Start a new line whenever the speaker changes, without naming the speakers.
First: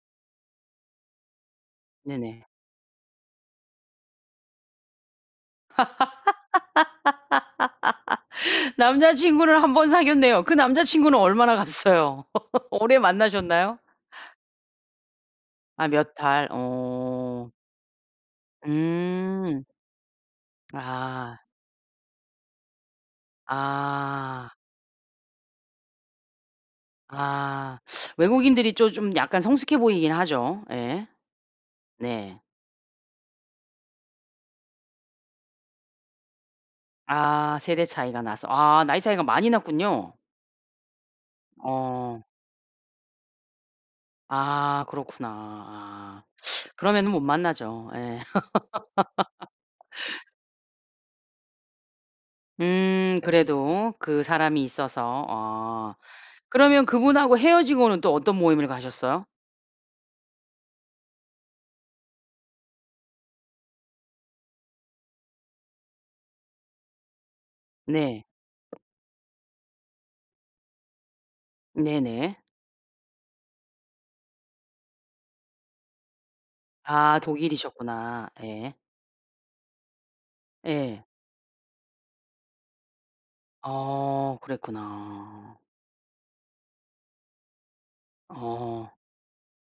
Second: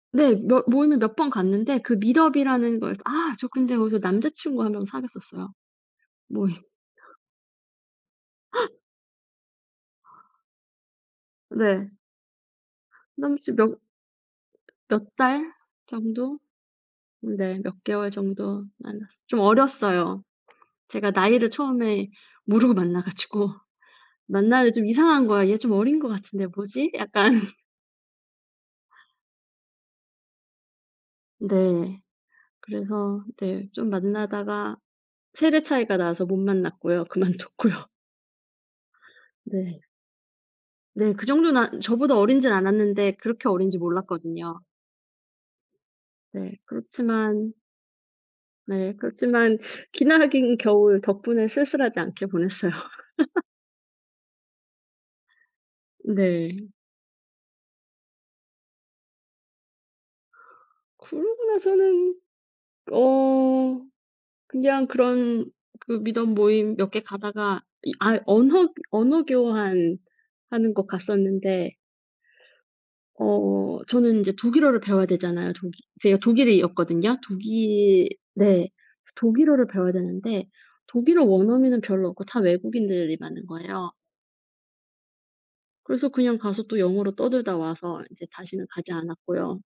네. 몇 모임을 몇 번 갔는데, 그
네네.
Meetup이라는 거에서 아 저 근데 거기서 남자 친구 1 명 사귀었었어요. 모임
남자친구를 1 번 사귀었네요. 그 남자 친구는 얼마나
네.
갔어요? 오래
남자 친 명
만나셨나요?
몇 달
아 몇
정도?
달? 어.
네. 몇 개월 정도 만났어 좀
음.
어렸어요. 제가
아.
나이를 처음에 모르고 만나 가지고
아.
만나는데 좀 이상한 거야. '얘 좀 어린 것 같은데 뭐지?' 약간
아. 외국인들이 조 좀 약간 성숙해 보이긴 하죠. 예.
네.
네.
그래서 네, 좀 만나다가 세대 차이가 나서 못 만났고요.
아 세대
그만뒀고요.
차이가 나서. 아 나이 차이가 많이
네.
났군요.
네. 그 정도는 안 저보다
어.
어리진 않았는데 그렇게 어린지 몰랐거든요.
아 그렇구나. 아.
네.
그러면은 못
그렇지만
만나죠. 예.
네, 그렇지만 기나긴 겨울 덕분에 쓸쓸하지 않게 보냈어요.
음 그래도 그 사람이 있어서. 어,
네.
그러면 그분하고 헤어지고는 또 어떤 모임을 가셨어요?
그러고 나서는 어 그냥 그런 그 Meetup 모임 몇 개 가다가 이 아
네.
언허 언어 교환하는 곳 갔었는데
네네.
어 저는 인제 독일어를 배워야 되잖아요. 독일 제가 독일이었거든요.
아
독일
독일이셨구나.
네.
예.
그래서 독일어를 배워야 되는데
예.
독일어 원어민은 별로 없고 다 외국인들이 많은 거예요.
어. 그랬구나.
그래서 그냥 가서 또 영어로 떠들다 와서 이제 다시는
어.
가지 않았고요.